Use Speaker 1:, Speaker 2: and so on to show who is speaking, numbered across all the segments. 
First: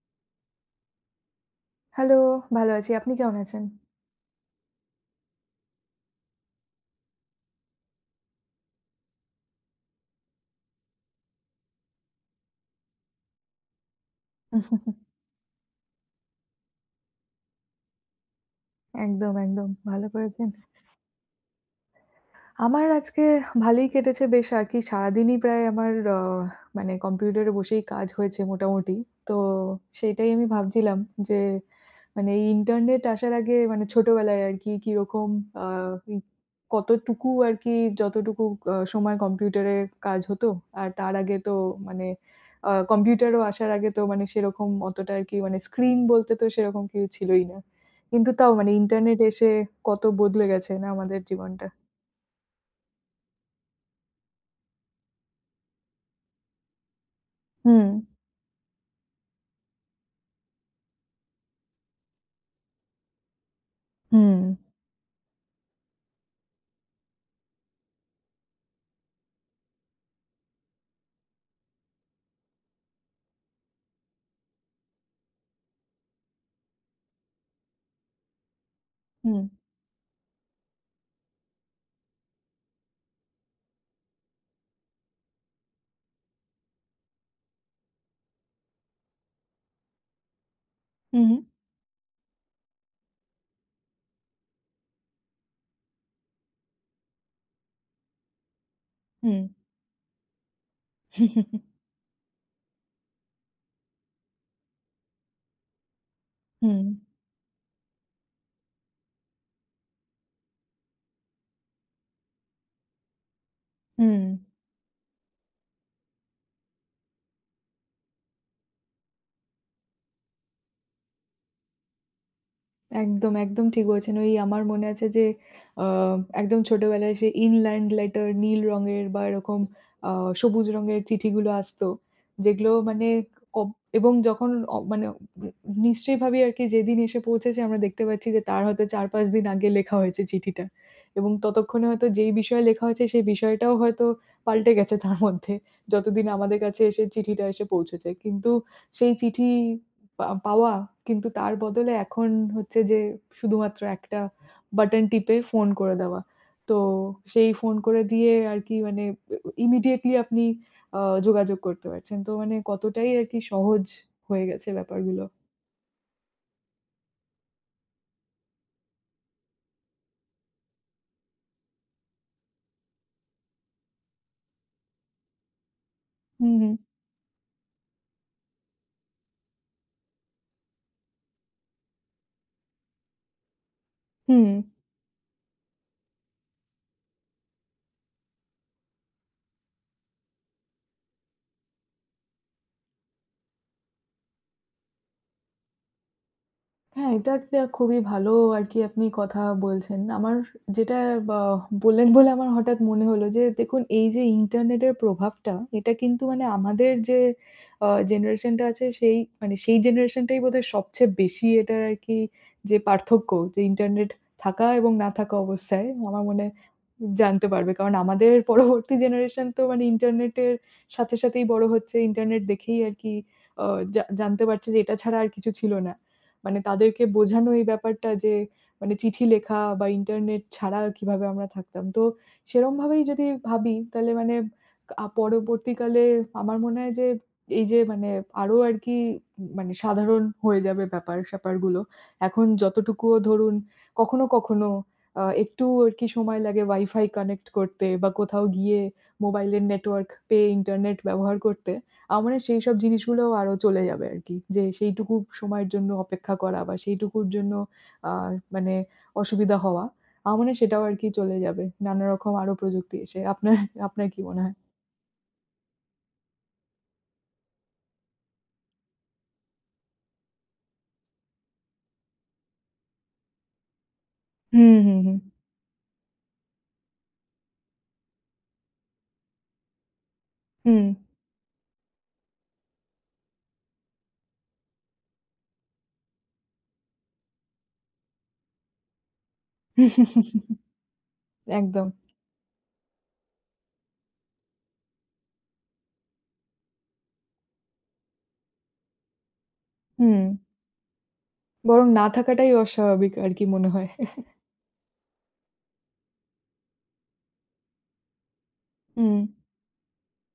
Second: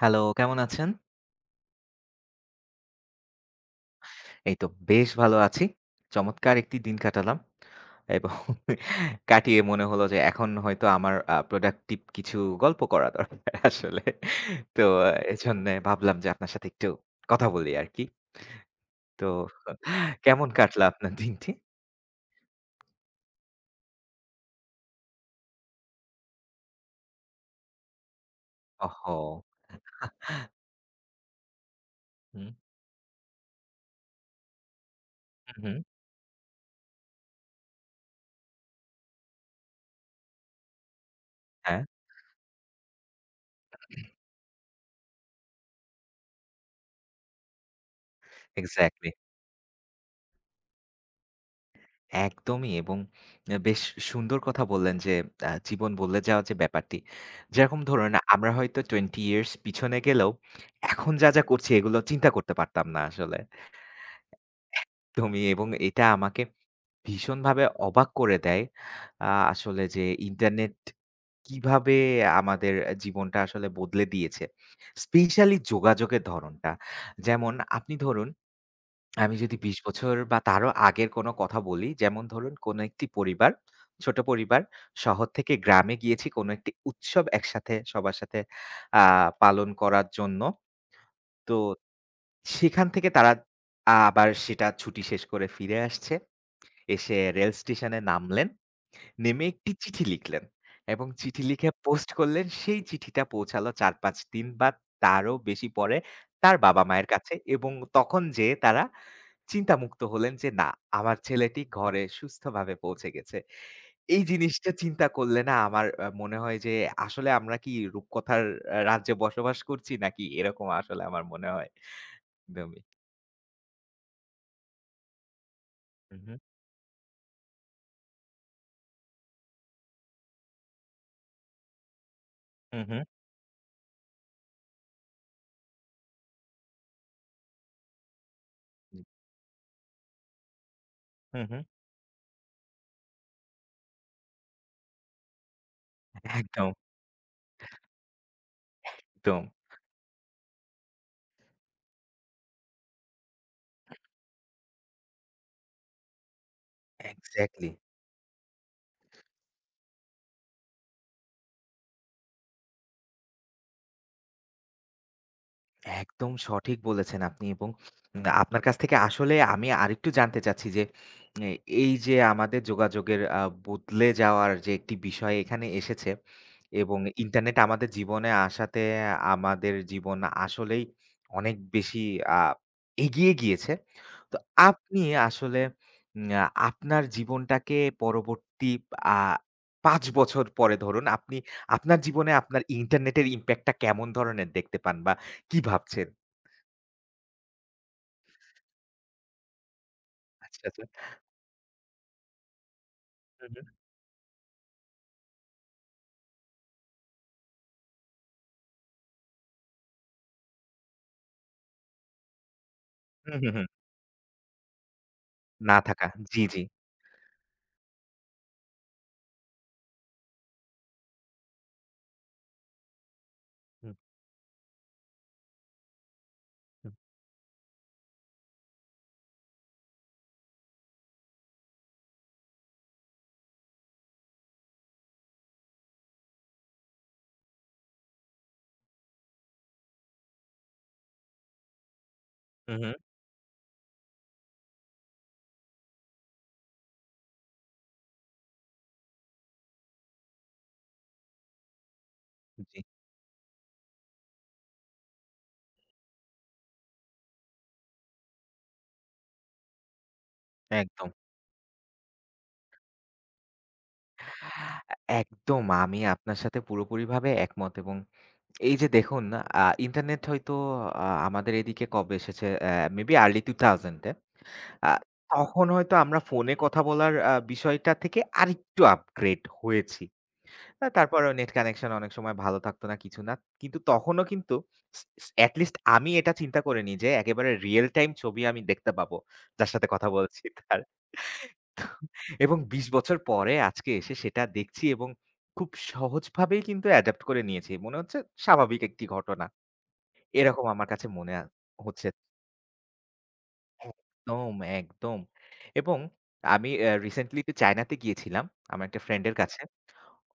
Speaker 1: Hello, কেমন আছেন?
Speaker 2: Hello, ভালো আছি। আপনি কেমন আছেন?
Speaker 1: এই তো বেশ ভালো আছি। চমৎকার একটি দিন কাটালাম এবং কাটিয়ে মনে হলো যে এখন হয়তো আমার প্রোডাক্টিভ কিছু গল্প করা দরকার আসলে।
Speaker 2: উহ,
Speaker 1: তো এজন্যে ভাবলাম যে আপনার সাথে একটু কথা বলি আরকি।
Speaker 2: একদম,
Speaker 1: তো
Speaker 2: একদম। ভালো
Speaker 1: কেমন
Speaker 2: করেছেন।
Speaker 1: কাটলো আপনার দিনটি?
Speaker 2: আমার আজকে ভালোই কেটেছে বেশ আর কি। সারাদিনই প্রায় আমার মানে কম্পিউটারে বসেই কাজ হয়েছে মোটামুটি।
Speaker 1: ওহহো!
Speaker 2: তো সেইটাই আমি ভাবছিলাম যে মানে এই
Speaker 1: হুম,
Speaker 2: ইন্টারনেট আসার আগে মানে ছোটবেলায় আর কি কিরকম
Speaker 1: হুম,
Speaker 2: আ
Speaker 1: হুম।
Speaker 2: ই কতটুকু আর কি যতটুকু সময় কম্পিউটারে কাজ হতো। আর তার আগে তো
Speaker 1: হ্যাঁ,
Speaker 2: মানে কম্পিউটারও আসার আগে তো মানে সেরকম অতটা আর কি মানে স্ক্রিন বলতে তো সেরকম কিছু ছিলই না। কিন্তু তাও মানে
Speaker 1: এক্সাক্টলি।
Speaker 2: ইন্টারনেট এসে কত বদলে গেছে না আমাদের জীবনটা।
Speaker 1: একদমই এবং বেশ সুন্দর কথা বললেন যে, জীবন বদলে যাওয়ার যে ব্যাপারটি। যেরকম
Speaker 2: হুম।
Speaker 1: ধরুন আমরা হয়তো 20 ইয়ার্স পিছনে গেলেও এখন যা করছি এগুলো চিন্তা করতে পারতাম না আসলে।
Speaker 2: ম
Speaker 1: তুমি এবং এটা আমাকে ভীষণভাবে অবাক করে দেয়। আসলে যে ইন্টারনেট কিভাবে আমাদের জীবনটা আসলে বদলে দিয়েছে। স্পেশালি যোগাযোগের ধরনটা। যেমন আপনি ধরুন আমি
Speaker 2: ম
Speaker 1: যদি ২০ বছর বা তারও আগের কোনো কথা বলি, যেমন ধরুন কোনো একটি পরিবার, ছোট পরিবার শহর থেকে গ্রামে গিয়েছি কোনো একটি উৎসব একসাথে সবার সাথে আ পালন করার জন্য।
Speaker 2: ম ম
Speaker 1: তো সেখান থেকে তারা আবার সেটা ছুটি শেষ করে ফিরে আসছে। এসে রেল স্টেশনে নামলেন।
Speaker 2: ম
Speaker 1: নেমে
Speaker 2: ম
Speaker 1: একটি চিঠি লিখলেন এবং চিঠি লিখে পোস্ট করলেন। সেই চিঠিটা পৌঁছালো ৪-৫ দিন বা তারও বেশি পরে
Speaker 2: ম ম
Speaker 1: তার বাবা-মায়ের কাছে এবং তখন যেয়ে তারা চিন্তামুক্ত হলেন যে, "না, আমার ছেলেটি ঘরে সুস্থভাবে পৌঁছে গেছে।" এই
Speaker 2: ম.
Speaker 1: জিনিসটা চিন্তা করলে না আমার মনে হয় যে, আসলে আমরা কি রূপকথার রাজ্যে বসবাস করছি নাকি এরকম আসলে আমার মনে হয় একদমই।
Speaker 2: একদম, একদম ঠিক বলেছেন। ওই আমার মনে আছে যে আ
Speaker 1: হু, হু।
Speaker 2: একদম ছোটবেলায় সেই ইনল্যান্ড লেটার নীল রঙের বা এরকম আ সবুজ রঙের চিঠিগুলো আসতো। যেগুলো
Speaker 1: হু, হু।
Speaker 2: মানে কব এবং যখন মানে নিশ্চয়ইভাবেই আরকি যেদিন এসে পৌঁছেছে আমরা দেখতে পাচ্ছি যে তার হয়তো
Speaker 1: হুম।
Speaker 2: ৪-৫ দিন আগে লেখা হয়েছে চিঠিটা। এবং
Speaker 1: হু, হু।
Speaker 2: ততক্ষণে হয়তো যেই বিষয়ে লেখা হয়েছে সেই বিষয়টাও হয়তো পাল্টে গেছে তার মধ্যে। যতদিন আমাদের
Speaker 1: একদম,
Speaker 2: কাছে এসে চিঠিটা এসে পৌঁছেছে। কিন্তু সেই
Speaker 1: একদম।
Speaker 2: চিঠি পাওয়া কিন্তু তার বদলে এখন হচ্ছে যে শুধুমাত্র একটা বাটন টিপে ফোন করে দেওয়া। তো সেই
Speaker 1: এক্সাক্টলি।
Speaker 2: ফোন করে দিয়ে আর কি মানে ইমিডিয়েটলি আপনি আ যোগাযোগ করতে পারছেন। তো মানে কতটাই আর কি সহজ হয়ে গেছে ব্যাপারগুলো।
Speaker 1: একদম সঠিক বলেছেন আপনি এবং আপনার কাছ থেকে আসলে আমি আরেকটু জানতে চাচ্ছি যে এ এই যে আমাদের যোগাযোগের বদলে যাওয়ার যে একটি বিষয় এখানে এসেছে
Speaker 2: হুম, হুম।
Speaker 1: এবং ইন্টারনেট আমাদের জীবনে আসাতে আমাদের জীবন আসলেই অনেক বেশি আ এগিয়ে গিয়েছে। তো
Speaker 2: হুম।
Speaker 1: আপনি আসলে উম আ আপনার জীবনটাকে পরবর্তী আ ৫ বছর পরে ধরুন আপনি আপনার জীবনে আপনার ইন্টারনেটের ইমপ্যাক্টটা কেমন ধরনের দেখতে পান? বা কি ভাবছেন?
Speaker 2: হ্যাঁ, এটা একটা খুবই ভালো আরকি আপনি কথা বলছেন। আমার
Speaker 1: আচ্ছা, আচ্ছা।
Speaker 2: যেটা বা বললেন বলে আমার হঠাৎ মনে হলো যে
Speaker 1: হু, হু।
Speaker 2: দেখুন এই যে ইন্টারনেটের প্রভাবটা এটা কিন্তু মানে আমাদের যে জেনারেশন টা আছে সেই মানে সেই জেনারেশন টাই বোধহয় সবচেয়ে বেশি এটার আরকি যে পার্থক্য
Speaker 1: হু, হু,
Speaker 2: যে
Speaker 1: হু।
Speaker 2: ইন্টারনেট থাকা এবং না থাকা
Speaker 1: না
Speaker 2: অবস্থায়
Speaker 1: থাকা।
Speaker 2: আমার
Speaker 1: জি,
Speaker 2: মনে হয়
Speaker 1: জি।
Speaker 2: জানতে পারবে। কারণ আমাদের পরবর্তী জেনারেশন তো মানে ইন্টারনেটের সাথে, সাথেই বড় হচ্ছে। ইন্টারনেট দেখেই আরকি আ
Speaker 1: হু,
Speaker 2: জা জানতে পারছে যে এটা ছাড়া আর কিছু ছিল না। মানে
Speaker 1: হু,
Speaker 2: তাদেরকে বোঝানো এই ব্যাপারটা যে মানে চিঠি লেখা বা ইন্টারনেট ছাড়া কিভাবে আমরা থাকতাম। তো সেরমভাবেই যদি ভাবি তাহলে মানে পরবর্তীকালে আমার মনে হয় যে এই যে মানে আরো আরকি মানে সাধারণ হয়ে যাবে ব্যাপার-স্যাপারগুলো। এখন
Speaker 1: হু, হু।
Speaker 2: যতটুকুও ধরুন কখনো, কখনো একটু আরকি সময় লাগে ওয়াইফাই কানেক্ট করতে বা কোথাও গিয়ে মোবাইলের নেটওয়ার্ক পেয়ে ইন্টারনেট ব্যবহার করতে। আমার মানে সেই সব
Speaker 1: জি,
Speaker 2: জিনিসগুলো আরো চলে যাবে আরকি। যে সেইটুকু সময়ের জন্য অপেক্ষা করা বা সেইটুকুর জন্য আ মানে অসুবিধা হওয়া। আমার মনে হয় সেটাও আরকি
Speaker 1: একদম।
Speaker 2: চলে যাবে। নানা রকম আরো প্রযুক্তি এসে। আপনার আপনার কি মনে হয়?
Speaker 1: একদম আমি আপনার সাথে পুরোপুরিভাবে একমত এবং এই যে দেখুন ইন্টারনেট হয়তো আমাদের এদিকে কবে এসেছে? মেবি আর্লি 2000 এ।
Speaker 2: হুম,
Speaker 1: আ
Speaker 2: হুম, হুম।
Speaker 1: তখন হয়তো আমরা ফোনে কথা বলার বিষয়টা থেকে আরেকটু আপগ্রেড হয়েছি।
Speaker 2: হুম।
Speaker 1: তারপরেও নেট কানেকশন অনেক সময় ভালো থাকতো না, কিছু না। কিন্তু তখনও কিন্তু স স এট লিস্ট আমি এটা চিন্তা করিনি যে একেবারে রিয়াল টাইম ছবি আমি দেখতে পাবো, যার সাথে কথা বলছি তার।
Speaker 2: একদম।
Speaker 1: এবং ২০ বছর পরে আজকে এসে সেটা দেখছি এবং খুব সহজভাবেই কিন্তু অ্যাডাপ্ট করে নিয়েছি। মনে হচ্ছে স্বাভাবিক একটি ঘটনা।
Speaker 2: হুম।
Speaker 1: এরকম আমার কাছে মনে
Speaker 2: বরং না
Speaker 1: হচ্ছে।
Speaker 2: থাকাটাই অস্বাভাবিক আরকি মনে হয়।
Speaker 1: একদম, একদম। এবং আমি রিসেন্টলি একটু চায়নাতে গিয়েছিলাম, আমার একটা
Speaker 2: হুম।
Speaker 1: ফ্রেন্ড এর কাছে।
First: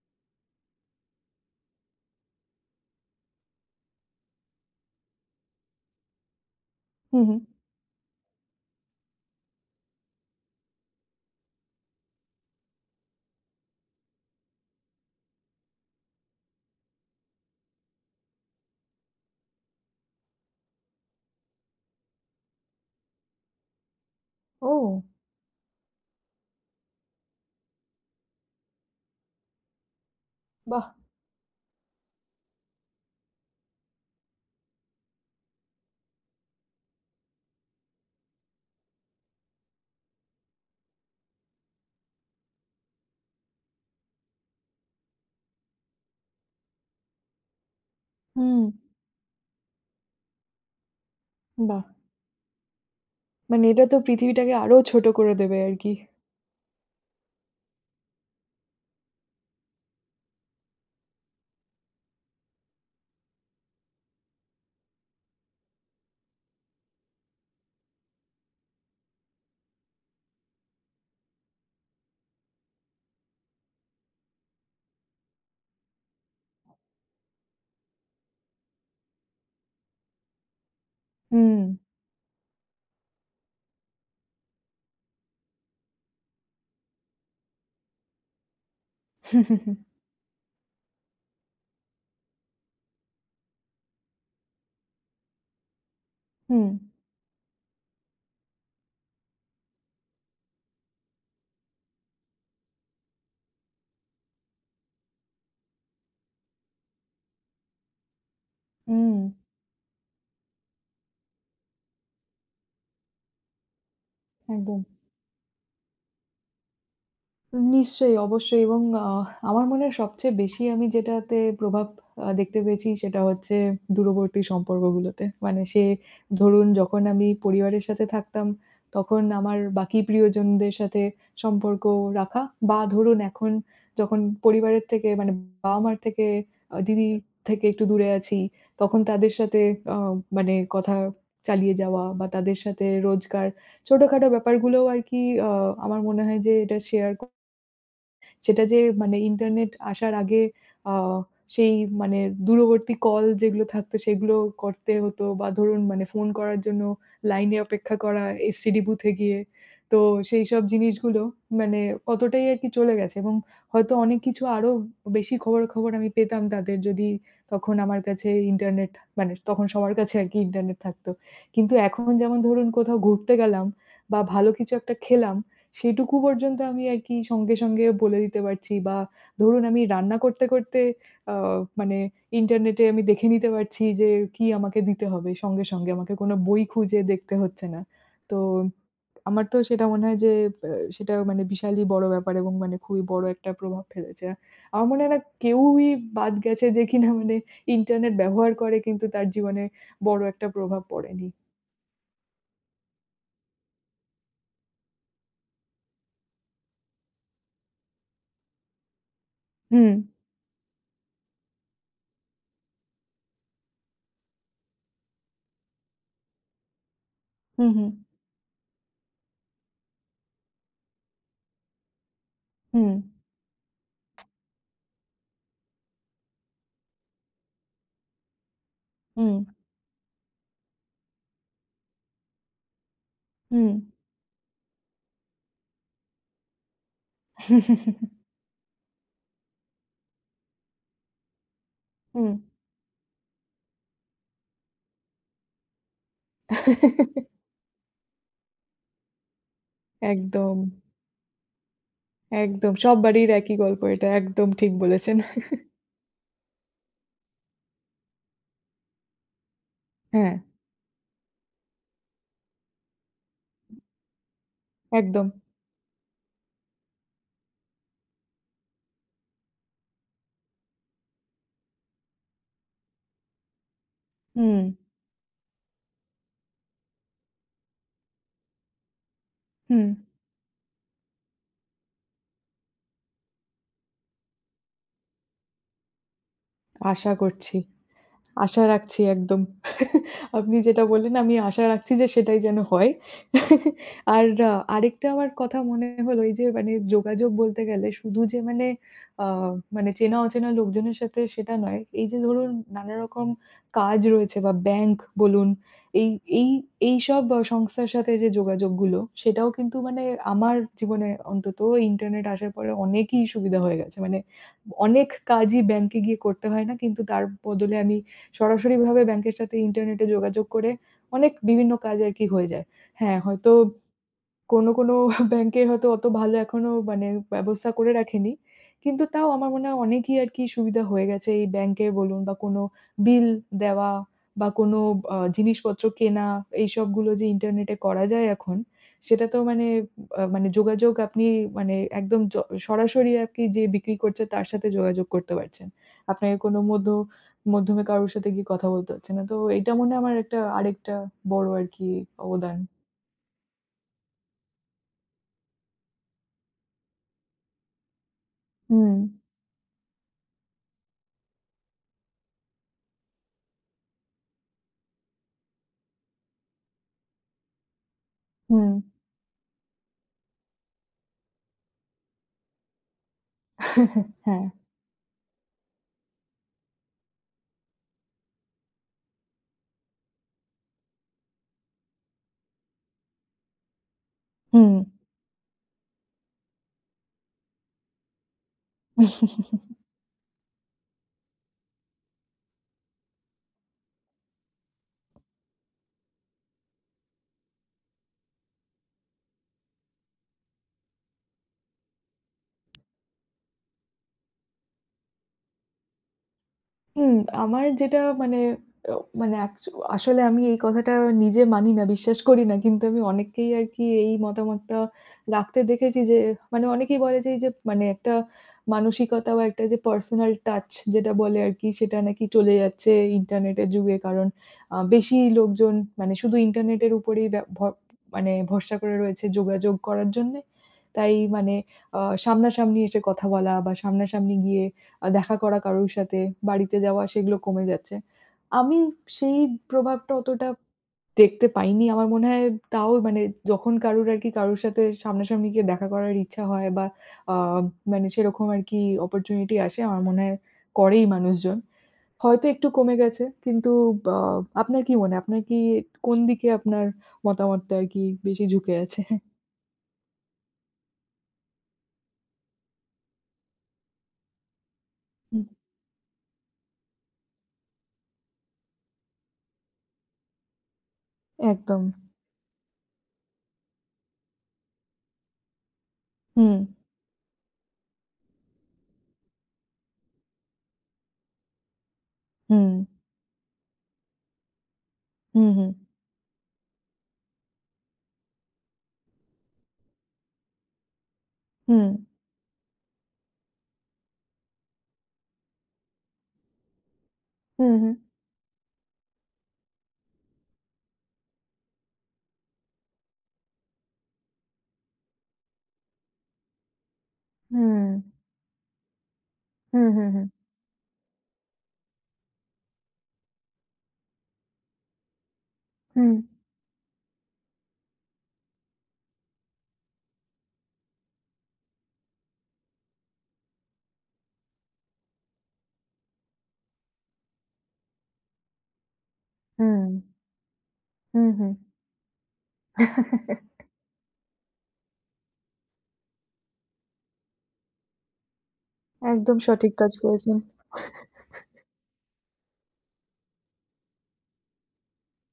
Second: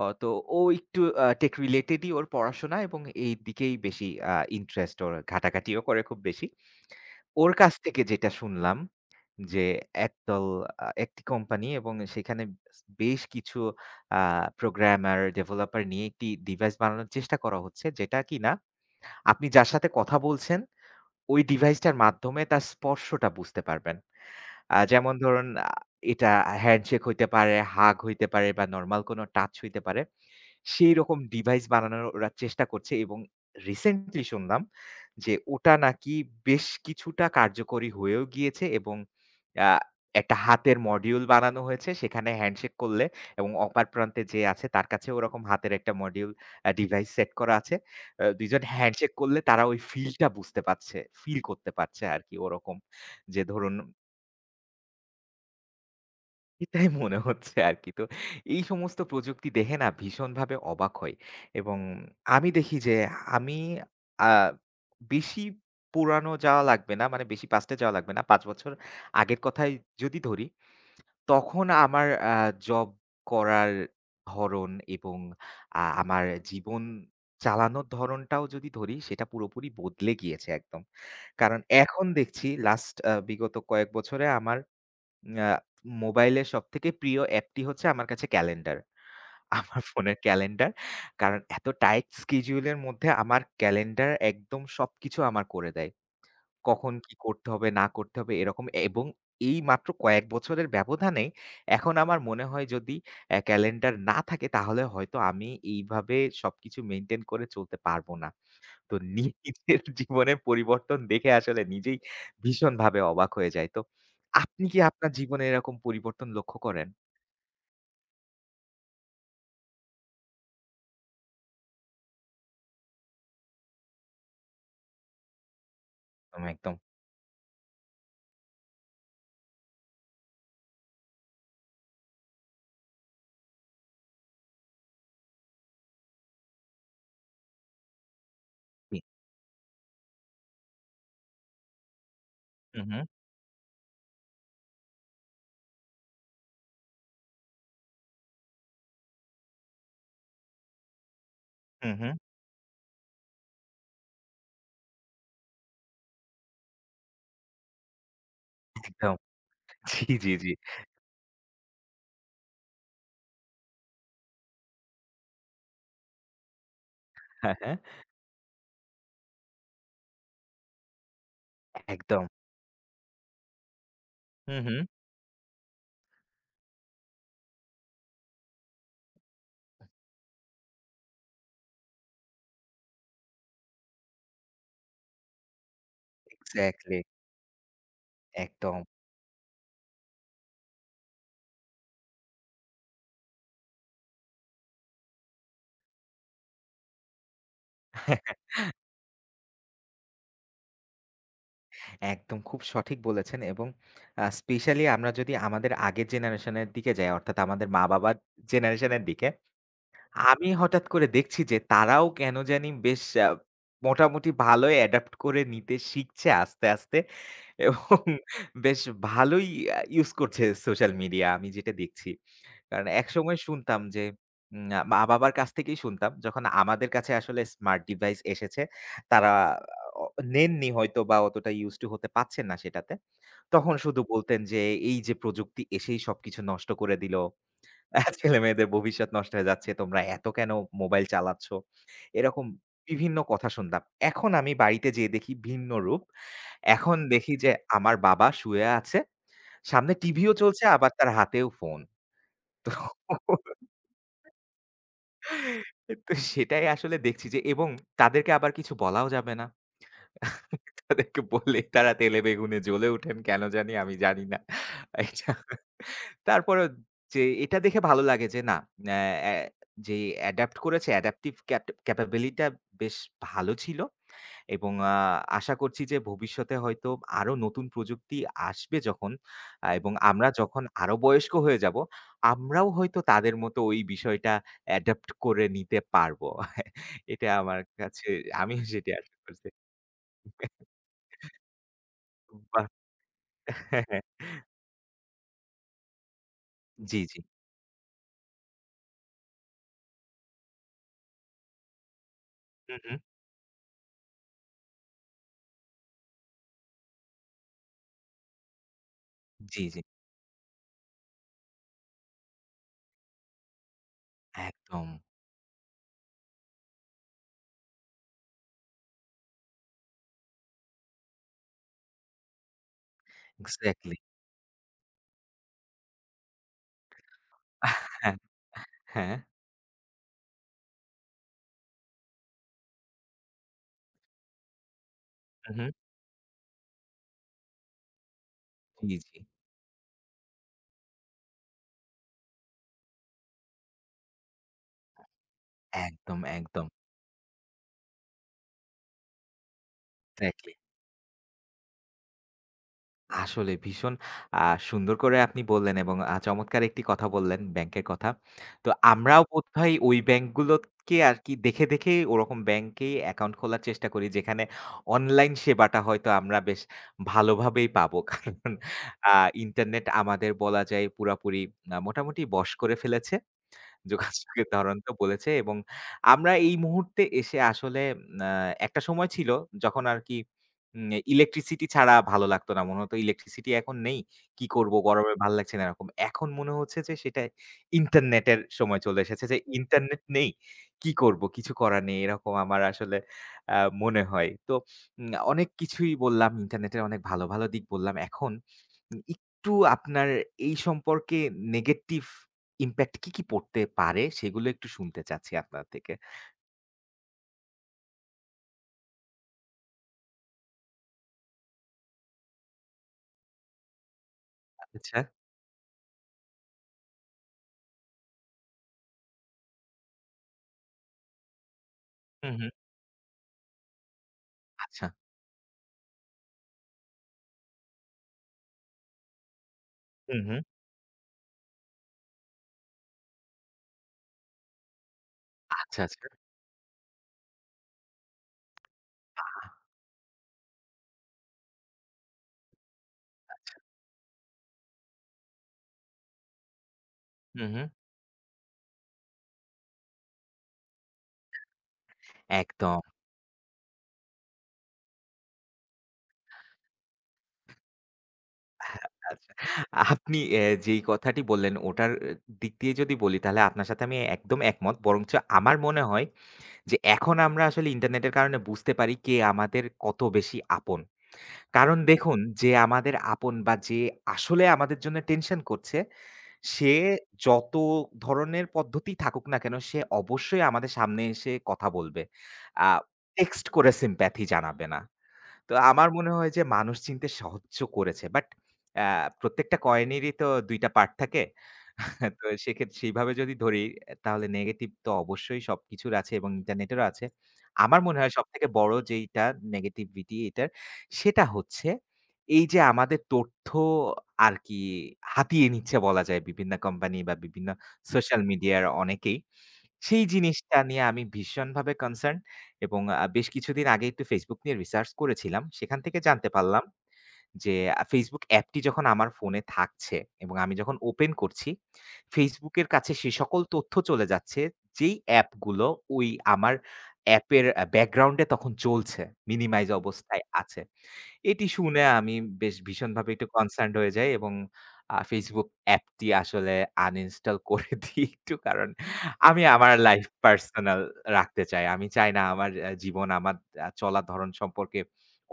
Speaker 1: তো ও একটু টেক রিলেটেডই ওর পড়াশোনা এবং এই দিকেই বেশি ইন্টারেস্ট ওর। ঘাটাঘাটিও করে খুব বেশি।
Speaker 2: হু, হু।
Speaker 1: ওর কাছ থেকে যেটা শুনলাম যে একদল একটি কোম্পানি এবং সেখানে বেশ কিছু আ প্রোগ্রামার, ডেভেলপার নিয়ে একটি ডিভাইস বানানোর চেষ্টা করা হচ্ছে যেটা কিনা আপনি যার সাথে কথা বলছেন ওই ডিভাইসটার মাধ্যমে তার স্পর্শটা বুঝতে পারবেন।
Speaker 2: ও!
Speaker 1: যেমন ধরুন এটা হ্যান্ডশেক হইতে পারে, হাগ হইতে পারে বা নরমাল কোনো টাচ হইতে পারে।
Speaker 2: বাহ!
Speaker 1: সেইরকম ডিভাইস বানানোর ওরা চেষ্টা করছে এবং রিসেন্টলি শুনলাম যে ওটা নাকি বেশ কিছুটা কার্যকরী হয়েও গিয়েছে এবং আ একটা হাতের মডিউল বানানো হয়েছে। সেখানে হ্যান্ডশেক করলে এবং অপার প্রান্তে যে আছে তার কাছেও ওরকম হাতের একটা মডিউল ডিভাইস সেট করা আছে। ২
Speaker 2: হুম।
Speaker 1: জন হ্যান্ডশেক করলে তারা ওই ফিলটা বুঝতে পারছে, ফিল করতে
Speaker 2: বাহ!
Speaker 1: পারছে আরকি ওরকম। যে
Speaker 2: মানে
Speaker 1: ধরুন
Speaker 2: এটা তো পৃথিবীটাকে আরো ছোট করে দেবে আরকি।
Speaker 1: এটাই মনে হচ্ছে আরকি। তো এই সমস্ত প্রযুক্তি দেখে না ভীষণভাবে অবাক হই এবং আমি দেখি যে আমি আ বেশি পুরানো যাওয়া লাগবে না। মানে বেশি পাস্টে যাওয়া লাগবে না। ৫ বছর আগের কথাই যদি ধরি, তখন আমার আ জব করার ধরন এবং আমার জীবন চালানোর ধরনটাও যদি ধরি, সেটা পুরোপুরি বদলে গিয়েছে একদম। কারণ
Speaker 2: হুম।
Speaker 1: এখন দেখছি লাস্ট বিগত কয়েক বছরে আমার আ মোবাইলের সবথেকে প্রিয় অ্যাপটি হচ্ছে আমার কাছে ক্যালেন্ডার। আমার ফোনের ক্যালেন্ডার। কারণ এত টাইট schedule এর মধ্যে আমার ক্যালেন্ডার একদম সবকিছু আমার করে দেয়।
Speaker 2: হুম,
Speaker 1: কখন কি করতে হবে, না করতে হবে এরকম এবং এই মাত্র কয়েক বছরের ব্যবধানে এখন আমার মনে হয় যদি ক্যালেন্ডার না থাকে তাহলে হয়তো আমি এইভাবে সবকিছু মেইনটেইন করে চলতে পারব না। তো
Speaker 2: হুম।
Speaker 1: নিজের জীবনের পরিবর্তন দেখে আসলে নিজেই ভীষণভাবে অবাক হয়ে যাই। তো আপনি কি
Speaker 2: একদম।
Speaker 1: আপনার জীবনে এরকম পরিবর্তন লক্ষ্য করেন?
Speaker 2: নিশ্চয়ই, অবশ্যই এবং আমার মনে হয় সবচেয়ে বেশি আমি যেটাতে প্রভাব দেখতে পেয়েছি সেটা হচ্ছে দূরবর্তী সম্পর্কগুলোতে। মানে সে
Speaker 1: একদম,
Speaker 2: ধরুন
Speaker 1: একদম।
Speaker 2: যখন আমি পরিবারের সাথে থাকতাম, তখন আমার বাকি প্রিয়জনদের সাথে সম্পর্ক রাখা বা ধরুন এখন যখন পরিবারের থেকে মানে বাবা-মার থেকে দিদি থেকে একটু দূরে আছি,
Speaker 1: জি।
Speaker 2: তখন তাদের সাথে আ মানে কথা চালিয়ে যাওয়া বা তাদের
Speaker 1: হুম,
Speaker 2: সাথে
Speaker 1: হুম,
Speaker 2: রোজকার ছোটখাটো ব্যাপারগুলোও আরকি আ আমার মনে হয় যে এটা শেয়ার সেটা যে মানে ইন্টারনেট আসার আগে আ সেই
Speaker 1: হুম, হুম।
Speaker 2: মানে দূরবর্তী কল যেগুলো থাকতো সেগুলো করতে হতো বা ধরুন মানে ফোন করার জন্য লাইনে অপেক্ষা করা, এসটিডি বুথে
Speaker 1: একদম।
Speaker 2: গিয়ে। তো
Speaker 1: জি, জি, জি।
Speaker 2: সেইসব জিনিসগুলো মানে কতটাই আরকি চলে গেছে এবং হয়তো অনেক কিছু আরো বেশি খবরাখবর আমি পেতাম তাদের যদি
Speaker 1: হ্যাঁ, হ্যাঁ।
Speaker 2: তখন আমার কাছে ইন্টারনেট মানে তখন সবার কাছে আরকি ইন্টারনেট থাকতো। কিন্তু এখন
Speaker 1: একদম।
Speaker 2: যেমন ধরুন কোথাও ঘুরতে গেলাম বা ভালো
Speaker 1: হুম,
Speaker 2: কিছু
Speaker 1: হুম।
Speaker 2: একটা খেলাম সেটুকু পর্যন্ত আমি আরকি সঙ্গে, সঙ্গে বলে দিতে পারছি বা ধরুন আমি রান্না করতে, করতে আ মানে ইন্টারনেটে আমি দেখে নিতে পারছি যে কি আমাকে দিতে হবে সঙ্গে, সঙ্গে। আমাকে কোনো বই
Speaker 1: এক্সাক্টলি।
Speaker 2: খুঁজে দেখতে হচ্ছে না। তো
Speaker 1: একদম।
Speaker 2: আমার তো সেটা মনে হয় যে আ সেটা মানে বিশালই বড় ব্যাপার এবং মানে খুবই বড় একটা প্রভাব ফেলেছে। আমার মনে হয় না কেউই বাদ গেছে যে কিনা মানে ইন্টারনেট ব্যবহার করে কিন্তু তার জীবনে বড় একটা প্রভাব পড়েনি।
Speaker 1: একদম খুব সঠিক বলেছেন এবং স্পেশালি আমরা যদি আমাদের আগের জেনারেশন এর দিকে যাই অর্থাৎ আমাদের মা-বাবার জেনারেশন এর দিকে
Speaker 2: হুম,
Speaker 1: আমি হঠাৎ করে দেখছি যে তারাও কেন জানি বেশ মোটামুটি ভালোই অ্যাডাপ্ট করে নিতে শিখছে আস্তে, আস্তে
Speaker 2: হুম, হুম,
Speaker 1: এবং বেশ ভালোই ইউজ করছে সোশ্যাল মিডিয়া আমি যেটা দেখছি। কারণ
Speaker 2: হুম,
Speaker 1: একসময় শুনতাম যে উম আ মা-বাবার কাছ থেকেই শুনতাম যখন আমাদের কাছে আসলে স্মার্ট ডিভাইস এসেছে তারা
Speaker 2: হুম,
Speaker 1: অ নেননি হয়তো বা অতটা ইউজ টু হতে পারছেন না সেটাতে। তখন শুধু বলতেন যে এই যে প্রযুক্তি এসেই সবকিছু নষ্ট করে দিল।
Speaker 2: হুম।
Speaker 1: ছেলেমেয়েদের ভবিষ্যৎ নষ্ট হয়ে যাচ্ছে। তোমরা এত কেন মোবাইল চালাচ্ছ?
Speaker 2: হুম।
Speaker 1: এরকম বিভিন্ন কথা শুনতাম। এখন আমি বাড়িতে যেয়ে দেখি ভিন্ন রূপ। এখন দেখি যে আমার বাবা শুয়ে আছে। সামনে টিভিও
Speaker 2: একদম,
Speaker 1: চলছে আবার তার হাতেও ফোন। তো
Speaker 2: একদম। সব বাড়ির একই গল্প এটা। একদম ঠিক বলেছেন।
Speaker 1: তো সেটাই আসলে দেখছি যে এবং তাদেরকে আবার কিছু বলাও যাবে না।
Speaker 2: হ্যাঁ,
Speaker 1: তাদেরকে বললেই তারা তেলে বেগুনে জ্বলে ওঠেন কেন জানি আমি জানি না।
Speaker 2: একদম।
Speaker 1: এটা তারপরেও যে এটা দেখে ভালো লাগে যে না অ্যা অ্যা যে অ্যাডাপ্ট করেছে অ্যাডাপটিভ ক্যাপাবিলিটিটা বেশ ভালো ছিল
Speaker 2: হুম,
Speaker 1: এবং আশা করছি যে ভবিষ্যতে হয়তো আরো নতুন প্রযুক্তি আসবে যখন
Speaker 2: হুম।
Speaker 1: এবং আমরা যখন আরো বয়স্ক হয়ে যাব, আমরাও হয়তো তাদের মতো ওই বিষয়টা অ্যাডাপ্ট করে নিতে পারব।
Speaker 2: আশা
Speaker 1: এটা
Speaker 2: করছি।
Speaker 1: আমার কাছে আমিও
Speaker 2: আশা
Speaker 1: সেটি
Speaker 2: রাখছি
Speaker 1: আশা
Speaker 2: একদম।
Speaker 1: করছি।
Speaker 2: আপনি যেটা বললেন আমি আশা রাখছি যে সেটাই যেন
Speaker 1: বাহ!
Speaker 2: হয়।
Speaker 1: হ্যাঁ, হ্যাঁ।
Speaker 2: আর আরেকটা আমার কথা মনে হলো এই যে মানে
Speaker 1: জি, জি।
Speaker 2: যোগাযোগ বলতে গেলে শুধু যে মানে আ মানে চেনা অচেনা লোকজনের সাথে সেটা নয়। এই যে ধরুন
Speaker 1: হু, হু।
Speaker 2: নানা রকম কাজ রয়েছে বা ব্যাংক বলুন, এই এই এইসব সংস্থার সাথে যে যোগাযোগগুলো সেটাও
Speaker 1: জি,
Speaker 2: কিন্তু
Speaker 1: জি।
Speaker 2: মানে আমার জীবনে অন্তত ইন্টারনেট আসার পরে অনেকই সুবিধা হয়ে গেছে। মানে
Speaker 1: একদম।
Speaker 2: অনেক কাজই ব্যাংকে গিয়ে করতে হয় না। কিন্তু তার বদলে আমি সরাসরিভাবে ব্যাংকের সাথে ইন্টারনেটে যোগাযোগ করে অনেক বিভিন্ন কাজ আর কি হয়ে যায়। হ্যাঁ, হয়তো
Speaker 1: এক্সাক্টলি।
Speaker 2: কোনো, কোনো ব্যাংকে হয়তো অত ভালো এখনো মানে ব্যবস্থা করে রাখেনি। কিন্তু
Speaker 1: হ্যাঁ।
Speaker 2: তাও আমার মনে হয় অনেকই আরকি সুবিধা হয়ে গেছে এই ব্যাংকের বলুন বা কোনো বিল দেওয়া বা কোনো
Speaker 1: হু, হুম।
Speaker 2: জিনিসপত্র কেনা এইসবগুলো যে ইন্টারনেটে করা যায় এখন,
Speaker 1: জি, জি।
Speaker 2: সেটা তো মানে মানে যোগাযোগ আপনি মানে একদম সরাসরি আরকি যে বিক্রি করছে তার সাথে যোগাযোগ করতে পারছেন।
Speaker 1: একদম,
Speaker 2: আপনাকে কোনো
Speaker 1: একদম।
Speaker 2: মাধ্যমে কারোর সাথে গিয়ে কথা বলতে হচ্ছে না। তো এটা মনে হয় আমার
Speaker 1: এক্সাক্টলি।
Speaker 2: আরেকটা বড় আরকি অবদান।
Speaker 1: আসলে ভীষণ আ সুন্দর করে আপনি বললেন এবং চমৎকার একটি কথা বললেন ব্যাংকের কথা। তো
Speaker 2: হুম,
Speaker 1: আমরাও বোধহয় ওই ব্যাংকগুলোকে আরকি দেখে, দেখে ওরকম ব্যাংকেই অ্যাকাউন্ট খোলার চেষ্টা করি যেখানে অনলাইন সেবাটা হয়তো আমরা বেশ ভালোভাবেই পাবো। কারণ
Speaker 2: হুম।
Speaker 1: আ ইন্টারনেট আমাদের বলা যায় পুরাপুরি মোটামুটি বশ করে ফেলেছে। যোগাযোগের
Speaker 2: হ্যাঁ,
Speaker 1: ধরনটা বলেছে এবং আমরা এই মুহূর্তে এসে আসলে আ একটা সময় ছিল যখন আরকি ইলেকট্রিসিটি ছাড়া ভালো লাগতো না। মনে হতো ইলেকট্রিসিটি এখন নেই। কি করব?
Speaker 2: হুম।
Speaker 1: গরমে ভাল লাগছে না এরকম। এখন মনে হচ্ছে যে সেটা ইন্টারনেটের সময় চলে এসেছে যে ইন্টারনেট নেই। কি করব? কিছু করার নেই। এরকম আমার আসলে আ মনে হয়। তো অনেক কিছুই বললাম ইন্টারনেটের অনেক ভালো, ভালো দিক বললাম। এখন একটু আপনার এই সম্পর্কে নেগেটিভ ইমপ্যাক্ট কি, কি পড়তে পারে সেগুলো একটু শুনতে চাচ্ছি আপনার থেকে।
Speaker 2: হুম, আমার যেটা মানে অ মানে আসলে আমি এই কথাটা নিজে মানি না, বিশ্বাস করি না। কিন্তু আমি অনেককেই আরকি এই মতামতটা
Speaker 1: আচ্ছা।
Speaker 2: রাখতে দেখেছি যে মানে অনেকেই বলে যে এই যে মানে একটা মানসিকতা বা একটা যে পার্সোনাল টাচ যেটা বলে আরকি সেটা নাকি
Speaker 1: হুম, হুম।
Speaker 2: চলে যাচ্ছে ইন্টারনেটের যুগে। কারণ
Speaker 1: আচ্ছা।
Speaker 2: বেশি লোকজন মানে শুধু ইন্টারনেটের উপরেই ব্যা ভ মানে ভরসা করে রয়েছে যোগাযোগ করার
Speaker 1: হুম,
Speaker 2: জন্যে।
Speaker 1: হুম।
Speaker 2: তাই মানে আ সামনাসামনি এসে কথা বলা বা সামনাসামনি গিয়ে দেখা করা
Speaker 1: আচ্ছা,
Speaker 2: কারোর
Speaker 1: আচ্ছা।
Speaker 2: সাথে, বাড়িতে যাওয়া সেগুলো কমে যাচ্ছে। আমি সেই
Speaker 1: আহা!
Speaker 2: প্রভাবটা অতটা দেখতে পাইনি। আমার মনে হয় তাও মানে যখন কারোর আরকি কারোর সাথে সামনাসামনি গিয়ে দেখা করার ইচ্ছা হয় বা আ
Speaker 1: হুম, হুম।
Speaker 2: মানে সেরকম আরকি অপরচুনিটি আসে আমার মনে হয় করেই মানুষজন। হয়তো একটু
Speaker 1: একদম।
Speaker 2: কমে গেছে কিন্তু বা আপনার কি মনে হয়? আপনার কি কোন দিকে আপনার মতামতটা আরকি বেশি ঝুঁকে
Speaker 1: হ্যাঁ,
Speaker 2: আছে?
Speaker 1: আচ্ছা। আপনি যেই কথাটি বললেন ওটার আহ, দিক দিয়ে যদি বলি তাহলে আপনার সাথে আমি একদম একমত। বরঞ্চ
Speaker 2: হুম,
Speaker 1: আমার মনে হয় যে এখন আমরা আসলে ইন্টারনেটের কারণে বুঝতে পারি কে আমাদের কত বেশি আপন। কারণ
Speaker 2: একদম।
Speaker 1: দেখুন যে আমাদের আপন বা যে আসলে আমাদের জন্য টেনশন করছে
Speaker 2: হুম,
Speaker 1: সে যত ধরনের পদ্ধতি থাকুক না কেন, সে অবশ্যই আমাদের সামনে এসে কথা বলবে। আ
Speaker 2: হুম,
Speaker 1: টেক্সট করে sympathy জানাবে না।
Speaker 2: হুম,
Speaker 1: তো
Speaker 2: হুম,
Speaker 1: আমার মনে হয় যে মানুষ চিনতে সাহায্য করেছে। বাট অ্যা প্রত্যেকটা কয়েনেরই তো ২ টা পার্ট থাকে।
Speaker 2: হুম,
Speaker 1: হ্যাঁ, তো সেক্ষেত্রে সেইভাবে যদি ধরি, তাহলে নেগেটিভ তো অবশ্যই সবকিছুর আছে এবং ইন্টারনেটেরও আছে।
Speaker 2: হুম, হুম,
Speaker 1: আমার
Speaker 2: হুম,
Speaker 1: মনে হয় সবথেকে বড় যেইটা নেগেটিভিটি এটার, সেটা হচ্ছে এই যে আমাদের তথ্য আর কি হাতিয়ে নিচ্ছে বলা যায় বিভিন্ন কোম্পানি বা বিভিন্ন
Speaker 2: হুম,
Speaker 1: সোশ্যাল মিডিয়ার অনেকেই।
Speaker 2: হুম,
Speaker 1: সেই
Speaker 2: হুম।
Speaker 1: জিনিসটা নিয়ে আমি ভীষণভাবে কনসার্ন এবং বেশ কিছুদিন আগে একটু Facebook নিয়ে রিসার্চ করেছিলাম। সেখান থেকে
Speaker 2: হুম,
Speaker 1: জানতে পারলাম যে Facebook অ্যাপটি যখন আমার ফোনে থাকছে এবং আমি যখন ওপেন করছি, Facebook এর কাছে সে সকল তথ্য চলে যাচ্ছে, যেই অ্যাপগুলো ওই আমার অ্যাপের ব্যাকগ্রাউন্ডে তখন চলছে, মিনিমাইজ
Speaker 2: হুম,
Speaker 1: অবস্থায় আছে।
Speaker 2: হুম,
Speaker 1: এটি
Speaker 2: হুম।
Speaker 1: শুনে আমি বেশ ভীষণভাবে একটু কনসার্নড হয়ে যাই এবং Facebook অ্যাপটি আসলে আনইনস্টল করে দিই একটু। কারণ
Speaker 2: একদম
Speaker 1: আমি আমার
Speaker 2: সঠিক কাজ
Speaker 1: লাইফ
Speaker 2: করেছেন।
Speaker 1: পার্সোনাল রাখতে চাই। আমি চাই না আমার জীবন, আমার চলার ধরন সম্পর্কে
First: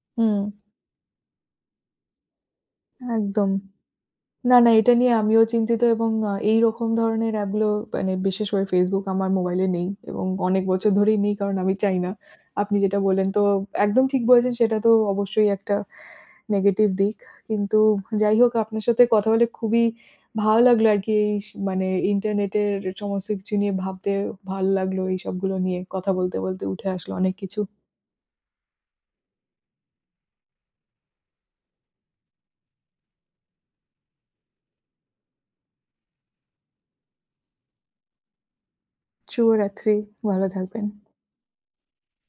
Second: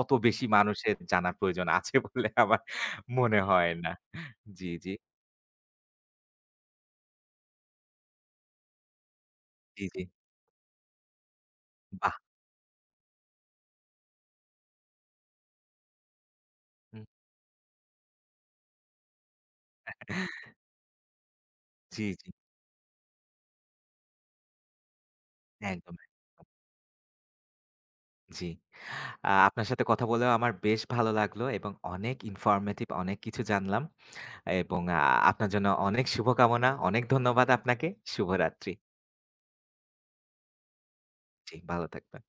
Speaker 1: অত
Speaker 2: হুম,
Speaker 1: বেশি মানুষের জানার প্রয়োজন আছে বলে আমার মনে
Speaker 2: একদম।
Speaker 1: হয় না।
Speaker 2: না,
Speaker 1: জি,
Speaker 2: না
Speaker 1: জি,
Speaker 2: এটা নিয়ে আমিও চিন্তিত এবং এইরকম ধরনের অ্যাপগুলো মানে বিশেষ করে Facebook আমার মোবাইলে
Speaker 1: জি,
Speaker 2: নেই
Speaker 1: জি।
Speaker 2: এবং অনেক বছর ধরেই নেই কারণ আমি চাই না।
Speaker 1: বাহ!
Speaker 2: আপনি যেটা বললেন তো একদম ঠিক বলেছেন সেটা তো অবশ্যই একটা নেগেটিভ
Speaker 1: হুম।
Speaker 2: দিক। কিন্তু যাই হোক আপনার সাথে কথা বলে খুবই ভালো লাগলো আরকি এই মানে
Speaker 1: জি, জি।
Speaker 2: ইন্টারনেটের সমস্ত কিছু নিয়ে ভাবতে ভালো লাগলো এইসবগুলো নিয়ে
Speaker 1: একদম,
Speaker 2: কথা বলতে,
Speaker 1: একদম।
Speaker 2: বলতে উঠে আসলো অনেক কিছু।
Speaker 1: জি। আপনার সাথে কথা বলেও আমার বেশ ভালো লাগলো এবং অনেক ইনফরমেটিভ অনেক কিছু জানলাম। এবং আপনার জন্য অনেক শুভকামনা। অনেক ধন্যবাদ আপনাকে। শুভরাত্রি।
Speaker 2: শুভরাত্রি। ভালো থাকবেন।
Speaker 1: জি, ভালো থাকবেন।